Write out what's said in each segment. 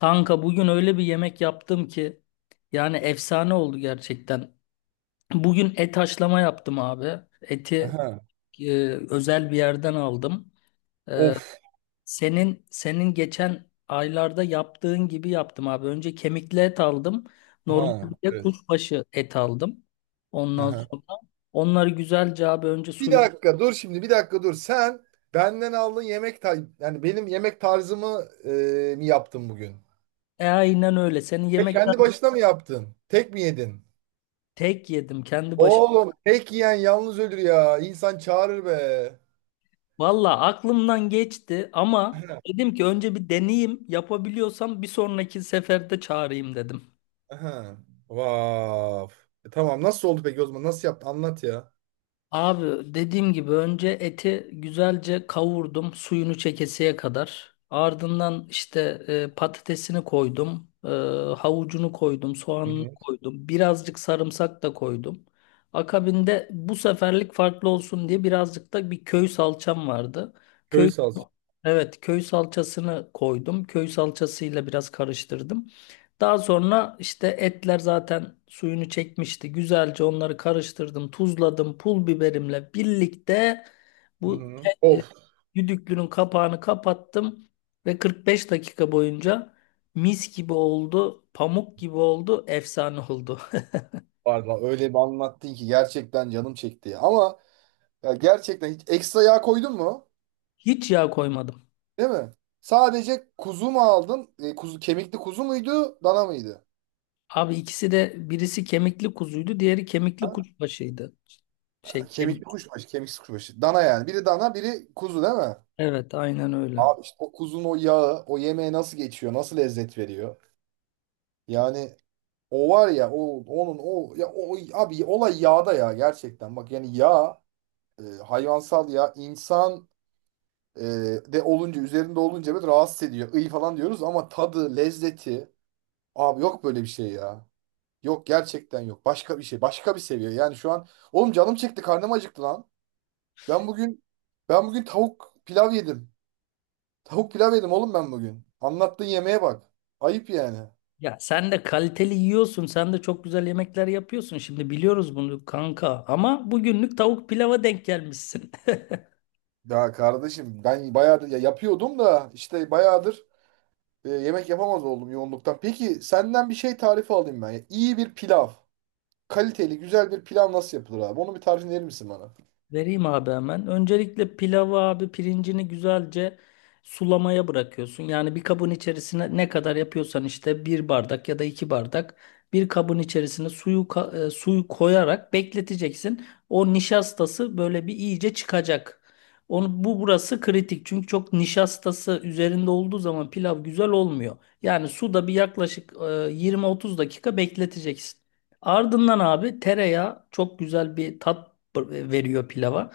Kanka bugün öyle bir yemek yaptım ki yani efsane oldu gerçekten. Bugün et haşlama yaptım abi. Eti Aha. e, özel bir yerden aldım. E, Of. senin geçen aylarda yaptığın gibi yaptım abi. Önce kemikli et aldım. Ha Normalde Evet. kuşbaşı et aldım. Ondan Aha. sonra onları güzelce abi önce Bir suyunu. dakika dur şimdi bir dakika dur. Sen benden aldığın yemek tar yani benim yemek tarzımı mi yaptın bugün? Aynen öyle. Senin Ve yemekten kendi başına mı yaptın? Tek mi yedin? tek yedim. Kendi başıma. Oğlum tek yiyen yalnız ölür ya. İnsan çağırır be. Valla aklımdan geçti ama Aha. dedim ki önce bir deneyeyim yapabiliyorsam bir sonraki seferde çağırayım dedim. Aha. Vav. Tamam nasıl oldu peki o zaman? Nasıl yaptın? Anlat ya. Abi dediğim gibi önce eti güzelce kavurdum suyunu çekesiye kadar. Ardından işte patatesini koydum, havucunu koydum, Hı soğanını hı. koydum, birazcık sarımsak da koydum. Akabinde bu seferlik farklı olsun diye birazcık da bir köy salçam vardı. Köy Köy, salça. evet, köy salçasını koydum. Köy salçasıyla biraz karıştırdım. Daha sonra işte etler zaten suyunu çekmişti. Güzelce onları karıştırdım, tuzladım, pul biberimle birlikte Hı bu hı. e, e, Of. düdüklünün kapağını kapattım ve 45 dakika boyunca mis gibi oldu, pamuk gibi oldu, efsane oldu. Valla öyle bir anlattın ki gerçekten canım çekti ya. Ama ya gerçekten hiç ekstra yağ koydun mu? Hiç yağ koymadım. Değil mi? Sadece kuzu mu aldın? Kuzu, kemikli kuzu muydu? Dana mıydı? Abi ikisi de birisi kemikli kuzuydu, diğeri kemikli Ha. kuşbaşıydı. Şey, Kemikli kemik. kuşbaşı, kemiksiz kuşbaşı. Dana yani. Biri dana, biri kuzu değil mi? Evet, aynen öyle. Abi işte o kuzun o yağı, o yemeğe nasıl geçiyor, nasıl lezzet veriyor? Yani o var ya, o onun o ya o abi olay yağda ya gerçekten. Bak yani yağ, hayvansal yağ, insan Ee, de olunca üzerinde olunca böyle rahatsız ediyor. İyi falan diyoruz ama tadı, lezzeti abi yok böyle bir şey ya. Yok gerçekten yok. Başka bir şey. Başka bir seviye. Yani şu an oğlum canım çekti, karnım acıktı lan. Ben bugün ben bugün tavuk pilav yedim. Tavuk pilav yedim oğlum ben bugün. Anlattığın yemeğe bak. Ayıp yani. Ya sen de kaliteli yiyorsun, sen de çok güzel yemekler yapıyorsun. Şimdi biliyoruz bunu kanka ama bugünlük tavuk pilava denk gelmişsin. Ya kardeşim ben bayağıdır ya yapıyordum da işte bayağıdır yemek yapamaz oldum yoğunluktan. Peki senden bir şey tarifi alayım ben. İyi bir pilav. Kaliteli güzel bir pilav nasıl yapılır abi? Onu bir tarif verir misin bana? Vereyim abi hemen. Öncelikle pilavı abi pirincini güzelce sulamaya bırakıyorsun. Yani bir kabın içerisine ne kadar yapıyorsan işte bir bardak ya da iki bardak bir kabın içerisine suyu koyarak bekleteceksin. O nişastası böyle bir iyice çıkacak. Onu, bu burası kritik çünkü çok nişastası üzerinde olduğu zaman pilav güzel olmuyor. Yani suda bir yaklaşık 20-30 dakika bekleteceksin. Ardından abi tereyağı çok güzel bir tat veriyor pilava.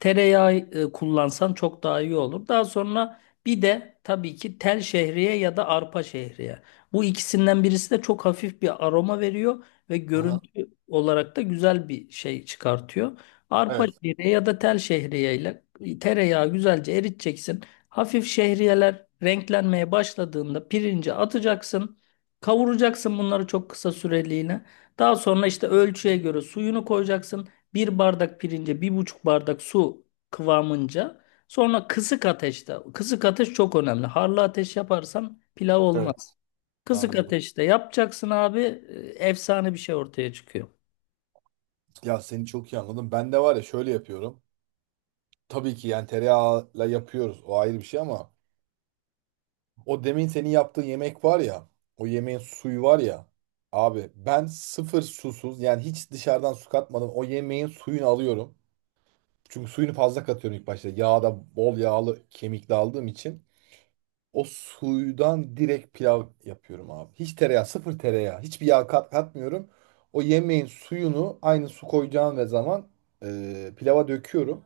Tereyağı kullansan çok daha iyi olur. Daha sonra bir de tabii ki tel şehriye ya da arpa şehriye. Bu ikisinden birisi de çok hafif bir aroma veriyor ve Aha, görüntü olarak da güzel bir şey çıkartıyor. Arpa evet, şehriye ya da tel şehriye ile tereyağı güzelce eriteceksin. Hafif şehriyeler renklenmeye başladığında pirinci atacaksın. Kavuracaksın bunları çok kısa süreliğine. Daha sonra işte ölçüye göre suyunu koyacaksın, bir bardak pirince bir buçuk bardak su kıvamınca, sonra kısık ateşte, kısık ateş çok önemli. Harlı ateş yaparsan pilav evet, olmaz. Kısık anladım. ateşte yapacaksın abi, efsane bir şey ortaya çıkıyor. Ya seni çok iyi anladım. Ben de var ya şöyle yapıyorum. Tabii ki yani tereyağıyla yapıyoruz. O ayrı bir şey ama o demin senin yaptığın yemek var ya, o yemeğin suyu var ya. Abi ben sıfır susuz yani hiç dışarıdan su katmadan o yemeğin suyunu alıyorum. Çünkü suyunu fazla katıyorum ilk başta. Yağda bol yağlı kemikli aldığım için. O suydan direkt pilav yapıyorum abi. Hiç tereyağı, sıfır tereyağı. Hiçbir yağ katmıyorum. O yemeğin suyunu aynı su koyacağım ve zaman pilava döküyorum.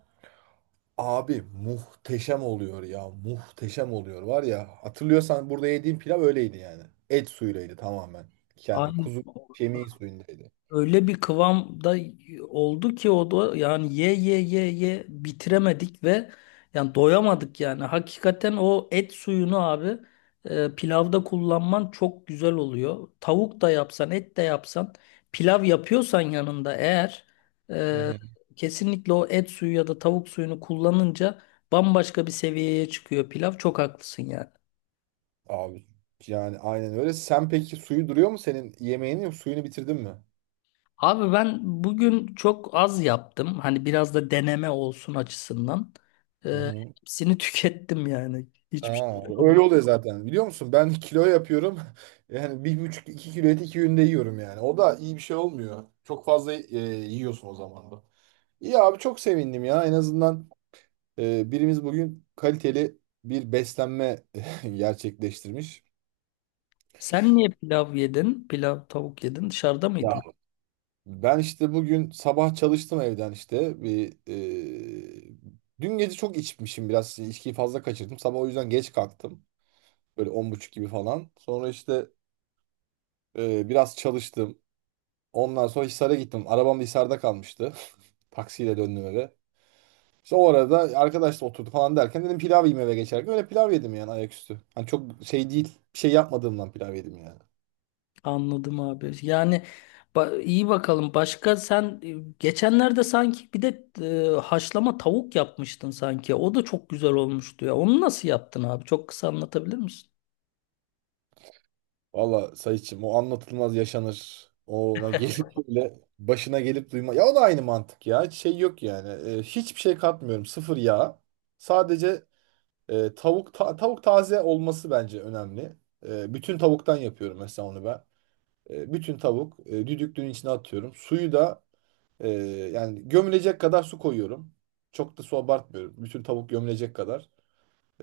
Abi muhteşem oluyor ya. Muhteşem oluyor var ya. Hatırlıyorsan burada yediğim pilav öyleydi yani. Et suyuylaydı tamamen. Yani Aynen. kuzu kemiği suyundaydı. Öyle bir kıvamda oldu ki o da, yani ye ye ye ye bitiremedik ve yani doyamadık yani. Hakikaten o et suyunu abi pilavda kullanman çok güzel oluyor. Tavuk da yapsan, et de yapsan, pilav yapıyorsan yanında, eğer Hı e, hı. kesinlikle o et suyu ya da tavuk suyunu kullanınca bambaşka bir seviyeye çıkıyor pilav. Çok haklısın yani. Abi yani aynen öyle. Sen peki suyu duruyor mu senin yemeğinin, yok suyunu bitirdin mi? Abi ben bugün çok az yaptım. Hani biraz da deneme olsun açısından. Hı Ee, hı. hepsini tükettim yani. Hiçbir Aa, şey kalmadı. öyle oluyor zaten. Biliyor musun? Ben kilo yapıyorum. Yani bir buçuk 2 kilo et 2 günde yiyorum yani. O da iyi bir şey olmuyor. Çok fazla yiyorsun o zaman da. İyi abi çok sevindim ya. En azından birimiz bugün kaliteli bir beslenme gerçekleştirmiş. Sen niye pilav yedin? Pilav, tavuk yedin. Dışarıda Ya mıydın? ben işte bugün sabah çalıştım evden işte. Dün gece çok içmişim biraz. İçkiyi fazla kaçırdım. Sabah o yüzden geç kalktım. Böyle 10.30 gibi falan. Sonra işte biraz çalıştım. Ondan sonra Hisar'a gittim. Arabam da Hisar'da kalmıştı. Taksiyle döndüm eve. İşte o arada arkadaşla oturdu falan derken dedim pilav yiyeyim eve geçerken. Öyle pilav yedim yani ayaküstü. Hani çok şey değil. Bir şey yapmadığımdan pilav yedim yani. Anladım abi. Yani iyi bakalım. Başka sen geçenlerde sanki bir de haşlama tavuk yapmıştın sanki. O da çok güzel olmuştu ya. Onu nasıl yaptın abi? Çok kısa anlatabilir misin? Valla Sayıç'ım o anlatılmaz yaşanır. Ona gelip böyle başına gelip duyma. Ya o da aynı mantık ya. Hiç şey yok yani. Hiçbir şey katmıyorum. Sıfır yağ. Sadece tavuk taze olması bence önemli. Bütün tavuktan yapıyorum mesela onu ben. Bütün tavuk düdüklüğün içine atıyorum. Suyu da e, yani gömülecek kadar su koyuyorum. Çok da su abartmıyorum. Bütün tavuk gömülecek kadar.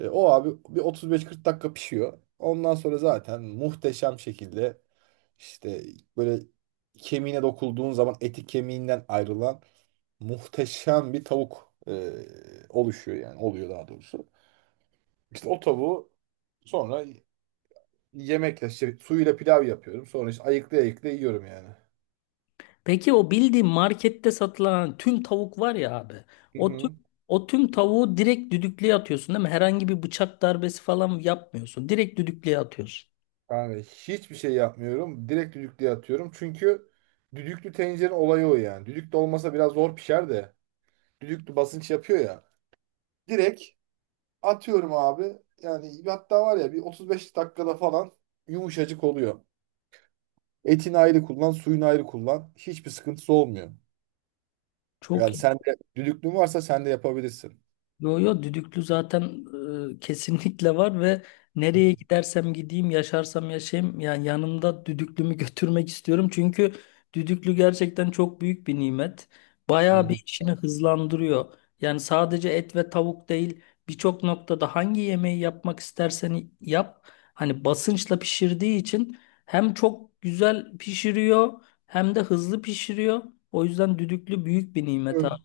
O abi bir 35-40 dakika pişiyor. Ondan sonra zaten muhteşem şekilde işte böyle kemiğine dokulduğun zaman eti kemiğinden ayrılan muhteşem bir tavuk oluşuyor yani oluyor daha doğrusu. İşte o tavuğu sonra yemekle işte suyuyla pilav yapıyorum. Sonra işte ayıklı ayıklı yiyorum yani. Peki o bildiğin markette satılan tüm tavuk var ya abi. Hı O tüm hı. o tüm tavuğu direkt düdüklüye atıyorsun değil mi? Herhangi bir bıçak darbesi falan yapmıyorsun. Direkt düdüklüye atıyorsun. Yani hiçbir şey yapmıyorum. Direkt düdüklüye atıyorum. Çünkü düdüklü tencerenin olayı o yani. Düdüklü olmasa biraz zor pişer de. Düdüklü basınç yapıyor ya. Direkt atıyorum abi. Yani hatta var ya bir 35 dakikada falan yumuşacık oluyor. Etini ayrı kullan, suyunu ayrı kullan. Hiçbir sıkıntısı olmuyor. Çok Yani sen de düdüklün varsa sen de yapabilirsin. Yo yo, düdüklü zaten kesinlikle var ve Hı nereye gidersem gideyim, yaşarsam yaşayayım yani yanımda düdüklümü götürmek istiyorum. Çünkü düdüklü gerçekten çok büyük bir nimet. Bayağı hı. bir işini hızlandırıyor. Yani sadece et ve tavuk değil, birçok noktada hangi yemeği yapmak istersen yap. Hani basınçla pişirdiği için hem çok güzel pişiriyor hem de hızlı pişiriyor. O yüzden düdüklü büyük bir nimet abi.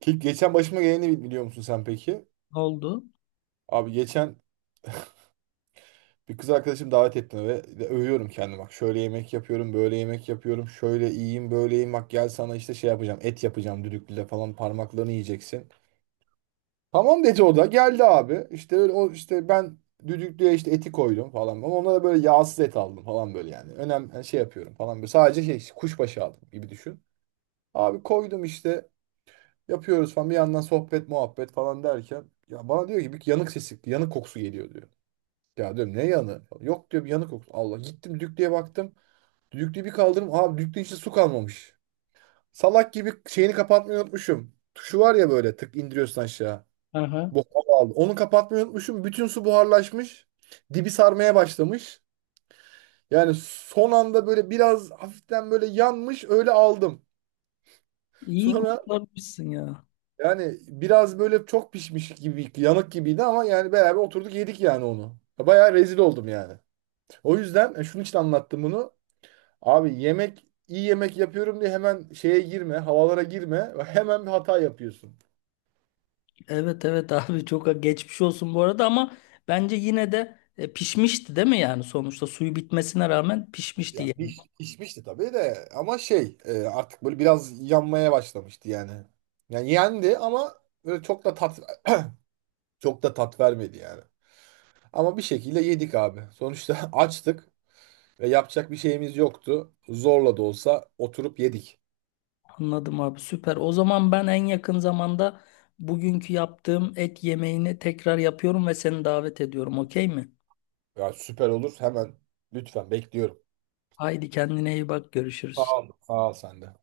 Ki geçen başıma geleni biliyor musun sen peki? Ne oldu? Abi geçen bir kız arkadaşım davet etti ve de övüyorum kendimi. Bak şöyle yemek yapıyorum, böyle yemek yapıyorum. Şöyle iyiyim, böyleyim. Bak gel sana işte şey yapacağım. Et yapacağım düdüklüyle falan, parmaklarını yiyeceksin. Tamam dedi o da. Geldi abi. İşte öyle o işte ben düdüklüye işte eti koydum falan. Ama onlara böyle yağsız et aldım falan böyle yani. Önemli yani şey yapıyorum falan. Böyle. Sadece şey kuşbaşı aldım gibi düşün. Abi koydum işte yapıyoruz falan. Bir yandan sohbet muhabbet falan derken, ya bana diyor ki bir yanık sesi, yanık kokusu geliyor diyor. Ya diyorum ne yanı? Yok diyor bir yanı koktu. Allah gittim düklüğe baktım. Düklüğü bir kaldırdım. Abi düklüğün içinde su kalmamış. Salak gibi şeyini kapatmayı unutmuşum. Tuşu var ya böyle tık indiriyorsun aşağı. Aha. Bok hava aldı. Onu kapatmayı unutmuşum. Bütün su buharlaşmış. Dibi sarmaya başlamış. Yani son anda böyle biraz hafiften böyle yanmış öyle aldım. İyi Sonra kurtarmışsın ya. yani biraz böyle çok pişmiş gibi yanık gibiydi ama yani beraber oturduk yedik yani onu. Bayağı rezil oldum yani. O yüzden şunun için anlattım bunu. Abi yemek iyi yemek yapıyorum diye hemen şeye girme, havalara girme. Hemen bir hata yapıyorsun. Evet, evet, abi çok geçmiş olsun bu arada, ama bence yine de, pişmişti değil mi, yani sonuçta suyu bitmesine rağmen pişmişti Ya yani. pişmişti tabii de ama şey artık böyle biraz yanmaya başlamıştı yani. Yani yendi ama böyle çok da tat vermedi yani. Ama bir şekilde yedik abi. Sonuçta açtık ve yapacak bir şeyimiz yoktu. Zorla da olsa oturup yedik. Anladım abi, süper. O zaman ben en yakın zamanda bugünkü yaptığım et yemeğini tekrar yapıyorum ve seni davet ediyorum, okey mi? Ya süper olur, hemen lütfen bekliyorum. Haydi, kendine iyi bak, görüşürüz. Sağ ol. Sağ ol sen de.